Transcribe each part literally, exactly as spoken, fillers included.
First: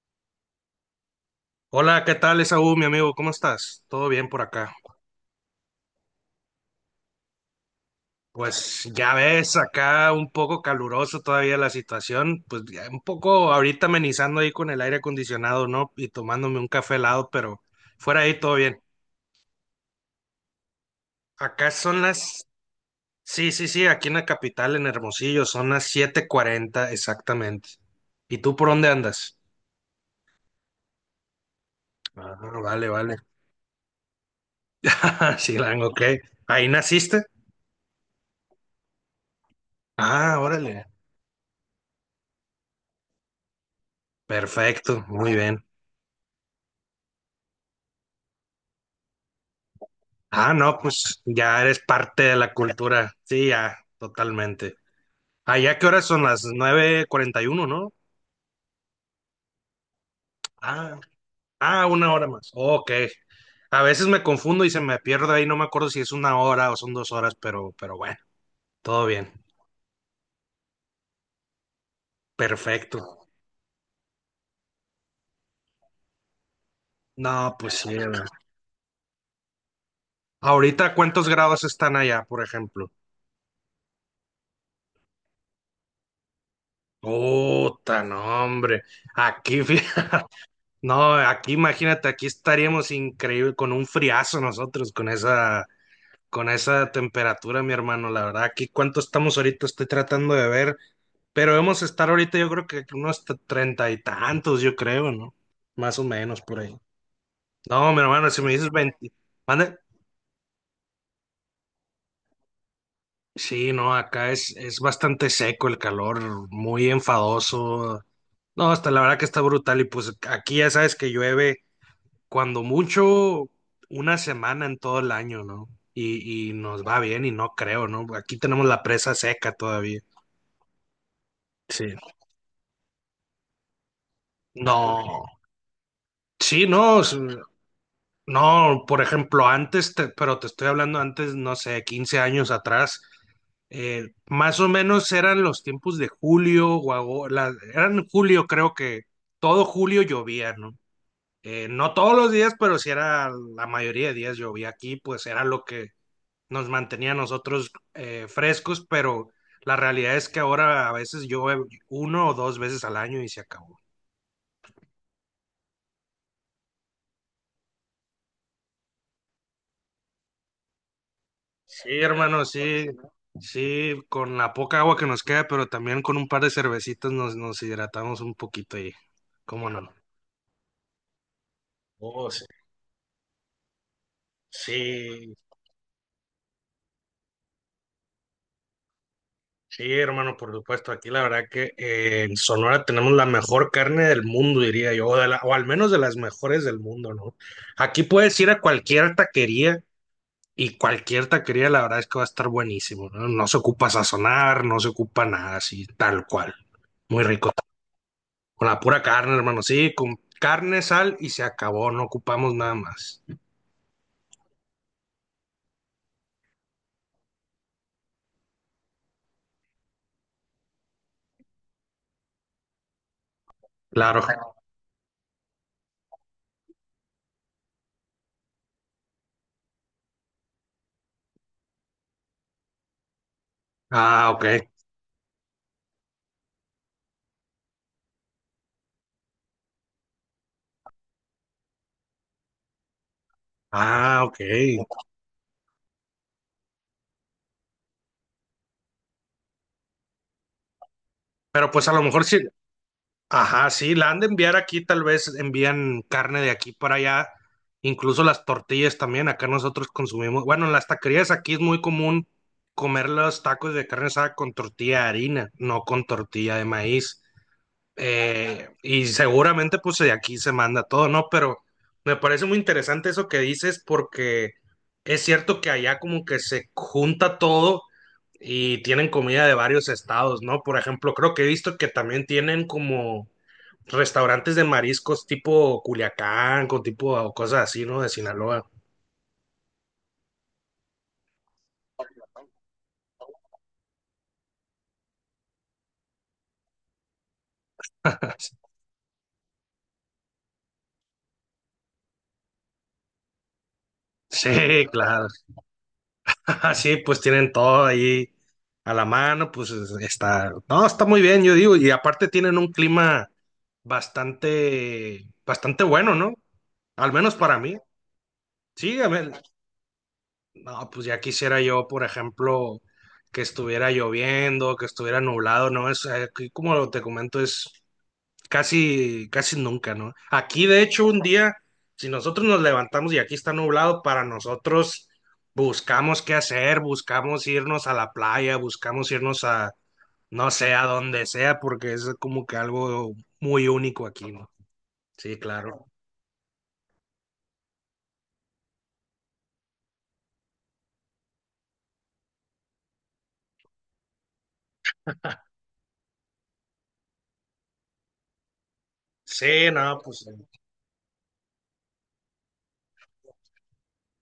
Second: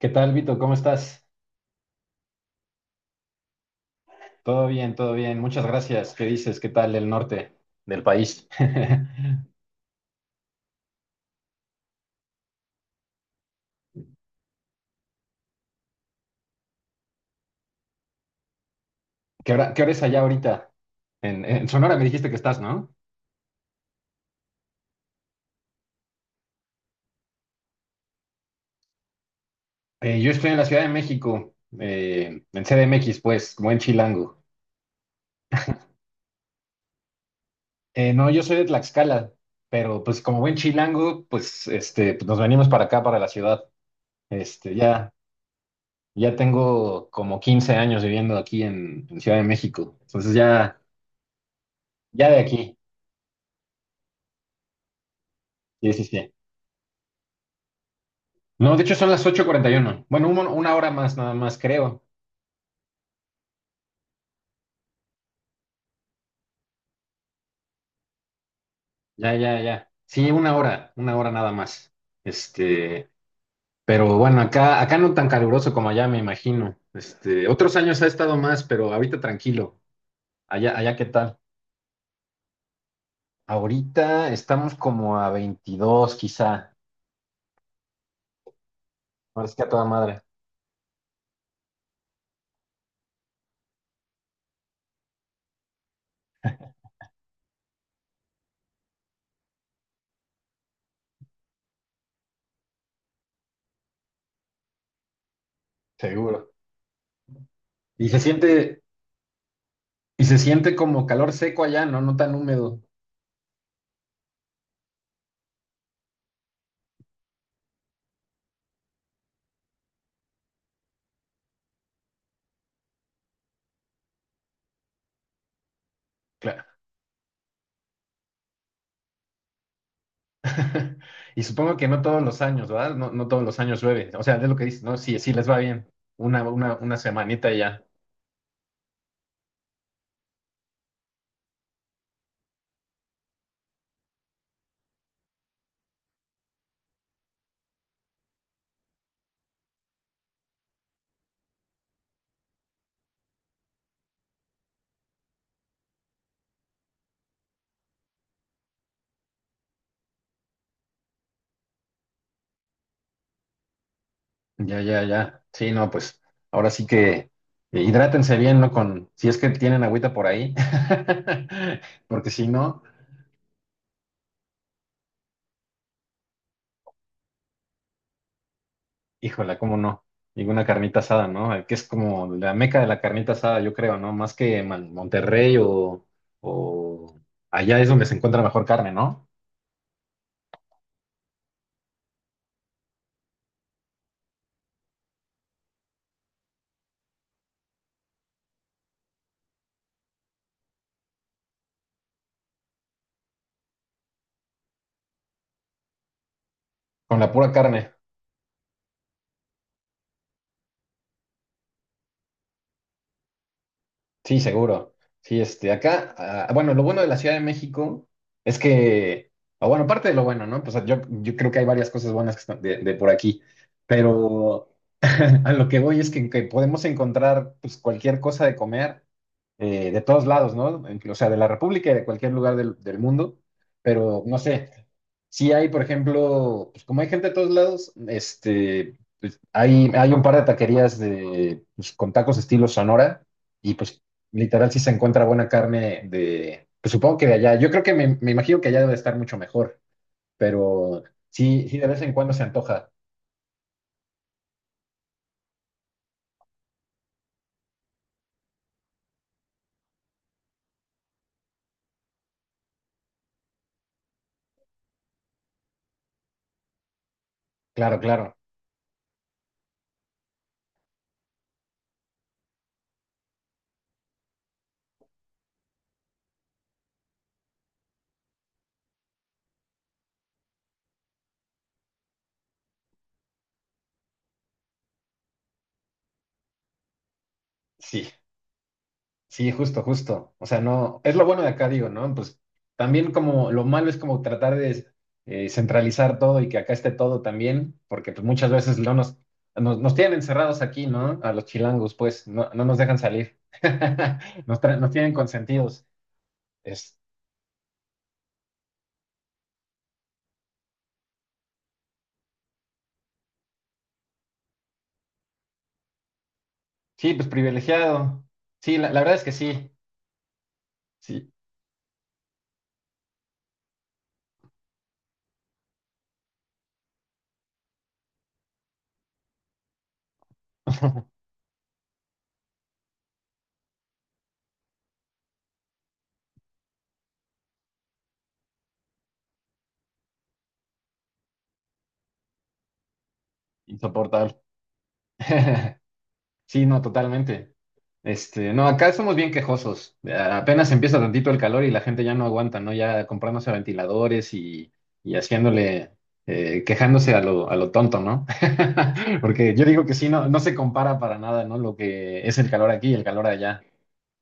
¿Qué tal, Vito? ¿Cómo estás? Hola, ¿qué tal, Esaú, mi amigo? ¿Cómo estás? ¿Todo bien por Todo acá? bien, todo bien. Muchas gracias. ¿Qué dices? ¿Qué tal el norte del país? Pues ya ves, acá un poco caluroso todavía la situación, pues ya un poco ahorita amenizando ahí con el aire acondicionado, ¿no? Y tomándome un café helado, pero fuera ahí todo bien. ¿Qué hora, qué hora es allá ahorita? En, en Acá Sonora son me dijiste que las. estás, ¿no? Sí, sí, sí, aquí en la capital, en Hermosillo, son las siete cuarenta exactamente. ¿Y tú por dónde andas? Eh, yo estoy en la Ciudad de México, Ah, eh, en vale, vale. C D M X, pues, buen chilango. Sí, ok. ¿Ahí naciste? Eh, no, yo soy de Tlaxcala, pero pues como Ah, buen órale. chilango, pues, este, pues, nos venimos para acá, para la ciudad. Este, Perfecto, ya, muy bien. ya tengo como quince años viviendo aquí en, en Ciudad de México. Entonces Ah, no, ya, pues ya eres parte ya de de la aquí. cultura. Sí, ya, totalmente. Allá, ¿qué Sí, sí, horas son? sí. Las nueve cuarenta y uno, ¿no? No, de hecho son las ocho cuarenta y uno. Bueno, un- una hora Ah, más nada más, ah, creo. una hora más. Ok. A veces me confundo y se me pierdo ahí, no me acuerdo si es una hora o son dos horas, pero, pero bueno, todo bien. Ya, ya, ya. Sí, una hora, una hora nada más. Perfecto. Este, pero bueno, acá, acá no tan caluroso como allá, me imagino. Este, No, pues Otros sí. años ha A ver. estado más, pero ahorita tranquilo. Allá, Ahorita, allá, ¿qué ¿cuántos tal? grados están allá, por ejemplo? Ahorita estamos como a veintidós quizá. Puta, no, hombre. Ahora es Aquí, que a toda madre. fíjate. No, aquí imagínate, aquí estaríamos increíble con un friazo nosotros, con esa Con esa temperatura, mi hermano, la verdad, aquí cuánto estamos ahorita, estoy tratando de ver, pero debemos estar ahorita, yo creo que unos t- treinta y tantos, yo creo, ¿no? Más o menos Seguro. por ahí. No, mi Y se hermano, si me dices siente, veinte, mande. y se siente como calor seco allá, ¿no? No tan húmedo. Sí, no, acá es, es bastante seco el calor, muy enfadoso. No, hasta la verdad que está brutal y pues aquí ya sabes que llueve cuando mucho una semana en todo el año, ¿no? Y, y nos va bien y no creo, ¿no? Aquí tenemos la presa seca todavía. Y supongo que Sí. no todos los años, ¿verdad? No, no todos los años llueve. O sea, es lo que dices, ¿no? Sí, No, sí les va bien. Una, sí, una, una no, es- semanita y ya. no, por ejemplo, antes, te- pero te estoy hablando antes, no sé, quince años atrás, eh, más o menos eran los tiempos de julio, o ago- la- eran julio, creo que todo julio llovía, ¿no? Eh, no todos los días, pero sí era la mayoría de días llovía aquí, pues era lo que nos mantenía a nosotros eh, frescos, pero la realidad es que ahora a veces llueve uno o dos veces al año y se acabó. Ya, ya, ya. Sí, no, pues ahora sí que eh, hidrátense bien, ¿no? Con, si es que tienen agüita por ahí. Sí, Porque hermano, si no, sí, sí, con la poca agua que nos queda, pero también con un par de cervecitas nos, nos hidratamos un poquito y, híjola, ¿cómo ¿cómo no? no? Y una carnita asada, ¿no? Eh, Que es Oh, como sí. la meca de la carnita asada, yo creo, ¿no? Más que Man- Sí, Monterrey o, o allá es donde se encuentra mejor carne, ¿no? sí, hermano, por supuesto. Aquí la verdad que eh, en Sonora tenemos la mejor carne del mundo, diría yo, o, de la- o al menos de las mejores del mundo, ¿no? Aquí puedes ir a cualquier taquería y cualquier taquería, la verdad es que va a estar buenísimo, ¿no? No se ocupa sazonar, no se ocupa nada así, tal cual. Con Muy la rico. pura carne. Con la pura carne, hermano. Sí, con carne, sal y se acabó. No ocupamos nada más. Sí, seguro. Sí, este, acá, ah, bueno, lo bueno de la Ciudad de México es que, o bueno, parte de lo bueno, ¿no? Pues yo, yo creo que hay varias cosas buenas que están de, de por aquí, Claro. pero a lo que voy es que, que podemos encontrar pues cualquier cosa de comer eh, de todos lados, ¿no? En- O sea, de la República y de cualquier lugar del, del mundo, pero Ah, no ok. sé, si hay, por ejemplo, pues como hay gente de todos lados, este, pues hay, hay un par de taquerías de, pues, con tacos estilo Sonora y pues Ah, ok. literal sí se encuentra buena carne de, pues supongo que de allá, yo creo que me, me imagino que allá debe estar mucho mejor, pero sí, Pero sí de pues a vez lo en mejor cuando sí. se antoja, Ajá, sí, la han de enviar aquí. Tal vez envían carne de aquí para allá. Incluso las tortillas también. Acá nosotros consumimos. Bueno, en las taquerías aquí es muy común comer los tacos de carne asada con tortilla de harina, no con tortilla de maíz. claro, claro, Eh, y seguramente pues de aquí se manda todo, ¿no? Pero me parece muy interesante eso que dices porque es cierto que allá como que se junta todo y tienen comida de varios estados, ¿no? Por ejemplo, creo que he visto que también tienen como restaurantes de mariscos tipo Culiacán, con tipo o cosas así, ¿no? De sí. Sinaloa. Sí, justo, justo. O sea, no, es lo bueno de acá, digo, ¿no? Pues también como lo malo es como tratar de eh, centralizar todo y que acá esté todo también, porque pues muchas veces no nos, nos, nos tienen encerrados aquí, ¿no? A los chilangos, pues, no, no nos dejan salir. Nos, tra- Sí, nos tienen claro. consentidos. Sí, Es, pues tienen todo ahí a la mano, pues está, no, está muy bien, yo digo, y aparte tienen un clima bastante, bastante bueno, ¿no? Al sí, pues menos para mí. privilegiado. Sí, la, la Sí, a verdad es que ver, sí, no, pues ya sí. quisiera yo, por ejemplo, que estuviera lloviendo, que estuviera nublado, ¿no? Es, eh, aquí, como te comento, es casi, casi nunca, ¿no? Aquí, de hecho, un día, si nosotros nos levantamos y aquí está nublado, para nosotros buscamos qué hacer, buscamos irnos a la playa, buscamos irnos a, no sé, a donde sea, porque es como que algo muy único aquí, Insoportable. ¿no? Sí, claro. Sí, no, totalmente. Este, no, acá somos bien quejosos. A- Apenas empieza tantito el calor y la gente ya no aguanta, ¿no? Ya comprándose ventiladores y, y haciéndole, eh, quejándose a lo, a lo tonto, ¿no? Porque yo Sí, digo que no, sí, pues no, no se compara para nada, ¿no? Lo que es el calor aquí y el calor allá.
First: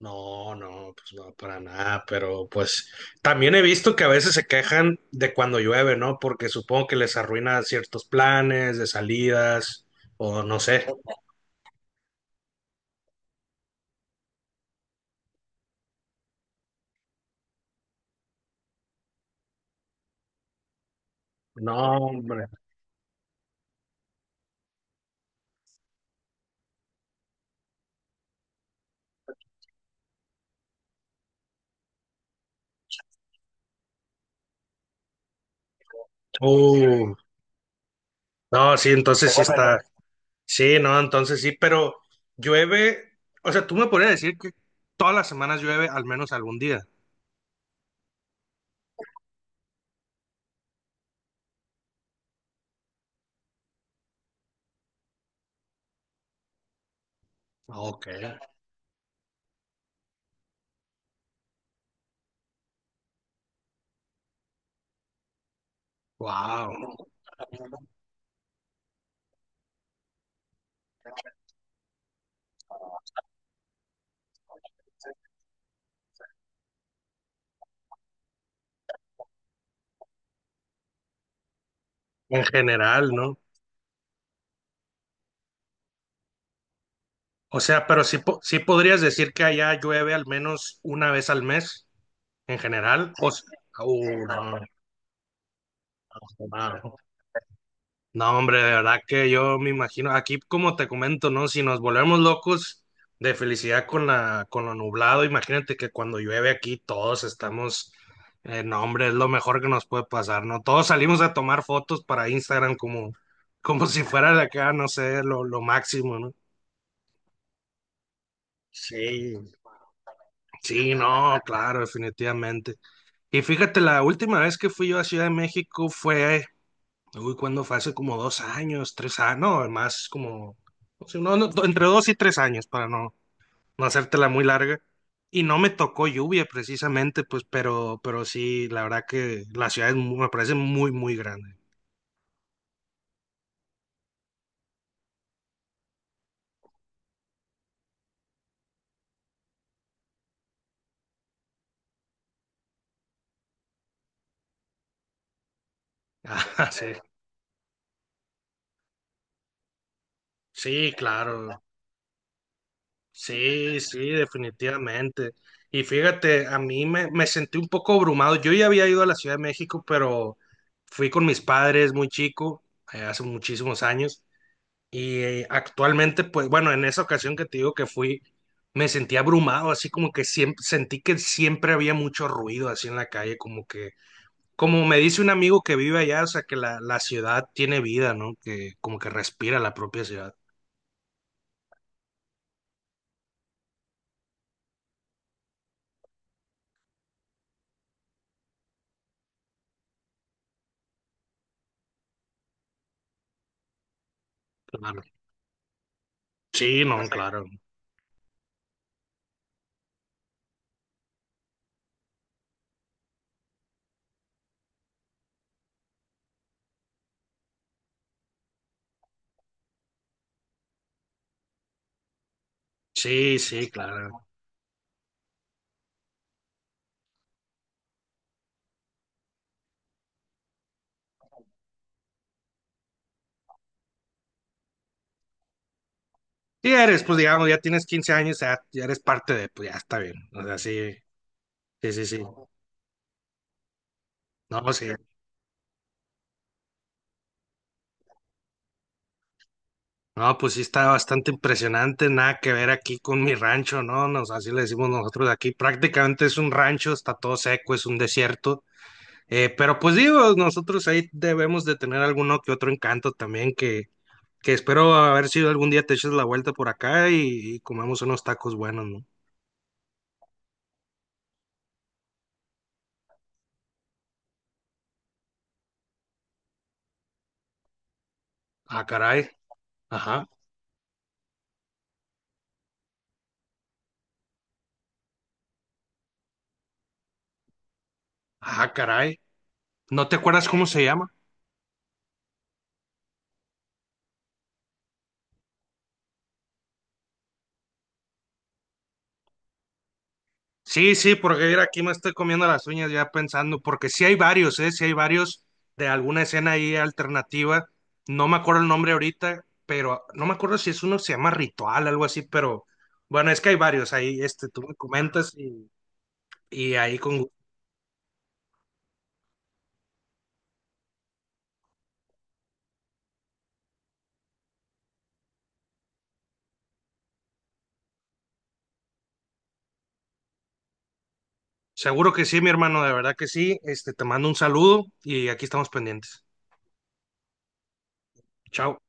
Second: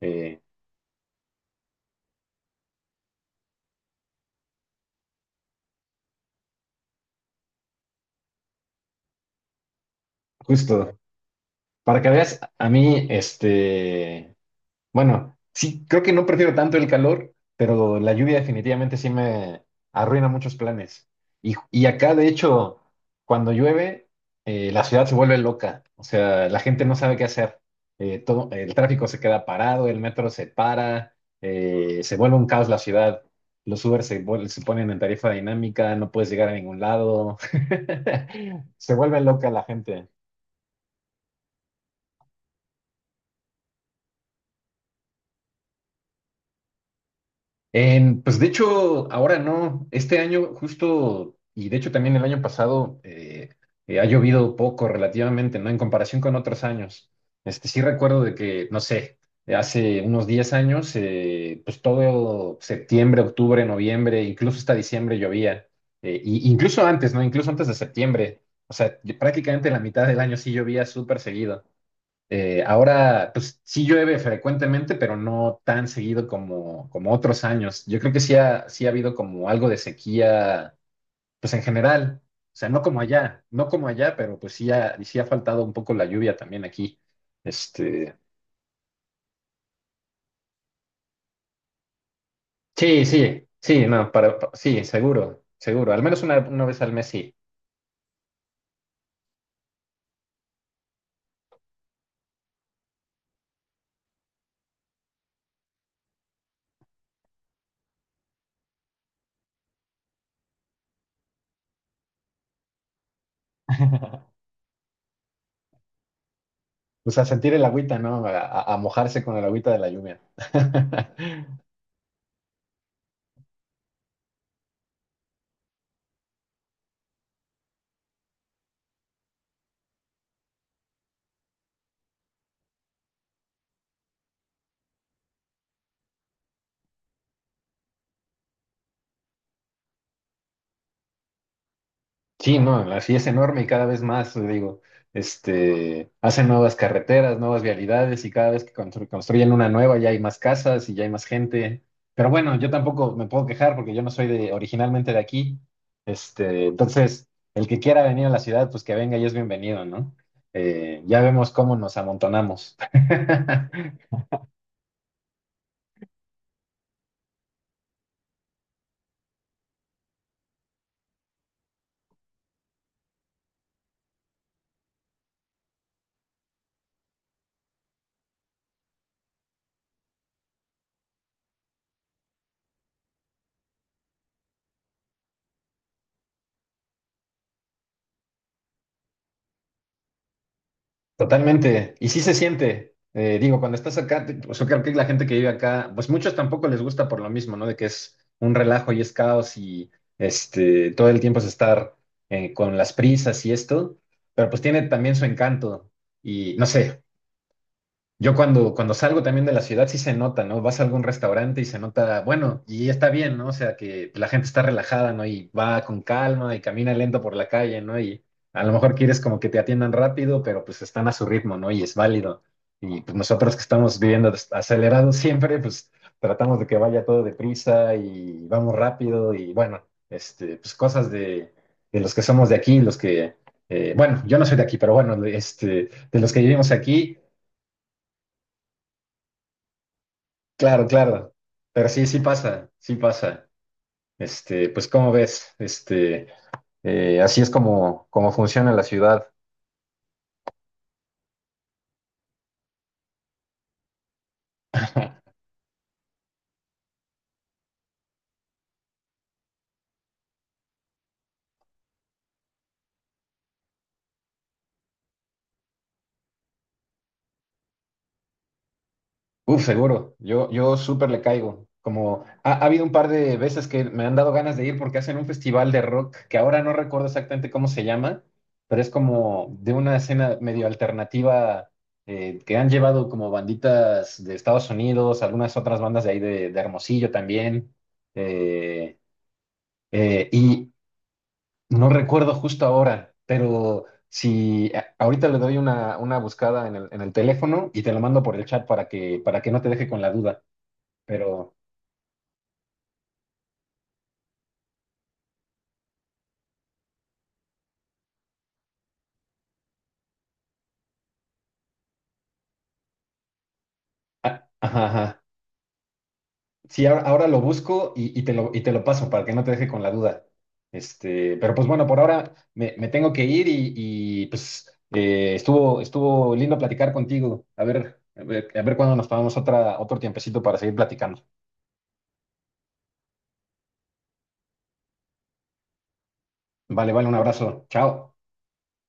Eh, no, pues no, para nada, pero pues también he visto que a veces se quejan de cuando llueve, ¿no? Porque supongo que les arruina ciertos planes de salidas o no sé. Justo. Para que veas, a mí, este, Bueno, sí, creo que no prefiero tanto el calor, pero la lluvia definitivamente sí me arruina muchos planes. Y, No, y acá, de hombre. hecho, cuando llueve, eh, la ciudad se vuelve loca. O sea, la gente no sabe qué hacer. Eh, todo, el tráfico se queda parado, el metro se para, eh, se vuelve un caos la ciudad. Los Uber se, vuel- se ponen en tarifa dinámica, no puedes llegar a ningún Uh, lado. no, sí, Se vuelve entonces sí loca la está. gente. Sí, no, entonces sí, pero llueve, o sea, tú me podrías decir que todas las semanas llueve al menos algún día. En- pues de hecho, ahora no, este año justo, y de hecho también el año pasado, eh, eh, ha llovido poco relativamente, ¿no? En comparación con otros años. Este, sí Ok, recuerdo de que, no sé, eh, hace unos diez años, eh, pues todo septiembre, octubre, noviembre, incluso hasta diciembre llovía. Eh, y incluso wow. antes, ¿no? Incluso antes de septiembre. O sea, yo- prácticamente la mitad del año sí llovía súper seguido. Eh, ahora, pues sí llueve frecuentemente, pero no tan seguido como, como otros años. Yo creo que sí ha, sí ha habido como algo de sequía, pues en general. En O sea, no como general, ¿no? allá, no como allá, pero pues sí ha, sí ha faltado un poco la lluvia también aquí. O sea, pero sí, Este, po- sí podrías decir que allá llueve al menos una vez al mes en sí, general. O s- sí, sí, no, Uh, para, pa- no, sí, seguro, seguro. Al menos una, una vez al no, mes sí. no, hombre, de verdad que yo me imagino, aquí como te comento, ¿no? Si nos volvemos locos de felicidad con la, con lo nublado, imagínate que cuando llueve aquí todos estamos, eh, no, hombre, es lo mejor que nos puede pasar, ¿no? Todos salimos a tomar fotos para Instagram como, como si fuera de acá, no sé, lo, lo máximo, ¿no? O sea, sentir el agüita, ¿no? A, a- a mojarse con Sí, el agüita de la lluvia. sí, no, claro, definitivamente. Y fíjate, la última vez que fui yo a Ciudad de México fue, uy, cuando fue hace como dos años, tres años, no, más como, no sé, no, no, do- entre dos y tres años para no, no hacértela muy larga. Y no me tocó lluvia precisamente, pues, pero, pero sí, la verdad que la ciudad es mu- me parece muy, muy grande. Sí, no, la- sí es enorme y cada vez más, te digo, este, hacen nuevas carreteras, nuevas vialidades y cada vez que constru- construyen una nueva ya hay más casas y ya hay más gente. Pero bueno, yo tampoco me puedo quejar porque yo no soy de, originalmente de aquí. Este, Ah, sí, Entonces, el que quiera venir a la ciudad, pues que venga y es bienvenido, ¿no? sí, Eh, ya vemos claro. cómo nos amontonamos. Sí, sí, definitivamente. Y fíjate, a mí me, me sentí un poco abrumado. Yo ya había ido a la Ciudad de México, pero fui con mis padres muy chico, eh, hace muchísimos años. Y eh, actualmente, pues bueno, en esa ocasión que te digo que fui, me sentí abrumado, así como que siempre, sentí que siempre había mucho ruido así en la calle, como que, como me dice un amigo que vive allá, o sea, que la, la ciudad tiene vida, ¿no? Que como que respira la propia ciudad. Totalmente. Y sí se siente. Eh, digo, cuando estás acá, te- pues yo creo que la gente que vive acá, pues muchos tampoco les gusta por lo mismo, ¿no? De que es un relajo y es caos y este, todo el tiempo es estar eh, con las prisas y esto, pero pues tiene Claro. también su encanto. Y no Sí, no, sé, claro. yo cuando, cuando salgo también de la ciudad sí se nota, ¿no? Vas a algún restaurante y se nota, bueno, y está bien, ¿no? O sea, que la gente está relajada, ¿no? Y va con calma y camina lento por la calle, ¿no? Y a lo mejor quieres como que te atiendan rápido, pero pues están a su ritmo, ¿no? Y es válido. Y pues Sí, nosotros que sí, estamos claro. viviendo des- acelerados siempre, pues tratamos de que vaya todo deprisa y vamos rápido y bueno, este, pues cosas de, de los que somos de aquí, los que, eh, bueno, yo no soy de aquí, pero bueno, de- este de los que vivimos Sí, eres, aquí, pues digamos, ya tienes quince años, ya, ya eres parte de, pues ya está bien. O sea, claro, sí, claro. Pero sí, sí, sí, sí sí. pasa, sí pasa. Este, No, sí. Pues como ves, este, eh, así es como, como funciona la ciudad. No, pues sí está bastante impresionante, nada que ver aquí con mi rancho, ¿no? Nos, así le decimos nosotros aquí. Prácticamente es un rancho, está todo seco, es un desierto. Eh, pero pues digo, nosotros ahí debemos de tener alguno que otro encanto también, que, que espero haber sido algún día te eches la vuelta por acá y, y comemos unos tacos buenos, ¿no? Uf, seguro. Yo, yo súper le caigo. Como ha, ha habido un par de veces que me han dado ganas de ir porque hacen un festival de rock que ahora no recuerdo exactamente cómo se llama, pero Ah, es caray. como de una Ajá. escena medio alternativa eh, que han llevado como banditas de Estados Unidos, algunas otras bandas de ahí de, de Hermosillo también. Ah, Eh, caray. ¿No te eh, acuerdas cómo y, se llama? No recuerdo justo ahora, pero si a- ahorita le doy una, una buscada en el, en el teléfono y te lo mando por el chat para que, para que no te deje con la duda. Sí, sí, porque Pero, mira, aquí me estoy comiendo las uñas ya pensando, porque sí hay varios, ¿eh? Sí hay varios de alguna escena ahí alternativa. No me acuerdo el nombre ahorita, pero no me acuerdo si es uno que se llama Ritual, algo así, pero bueno, es que hay varios ahí, ah, este, tú me ajá, ajá. comentas y, y Sí, ahí ahora, con. ahora lo busco y, y te lo, y te lo paso para que no te deje con la duda. Este, pero pues bueno, por ahora me, me tengo que ir y, y, pues eh, estuvo, estuvo lindo platicar contigo. A ver, a ver, a ver cuándo nos tomamos otra, otro tiempecito para seguir platicando. Seguro que sí, mi hermano, de verdad que sí. Este, te mando un saludo y aquí estamos pendientes. Vale, vale, un abrazo. Chao. Chao.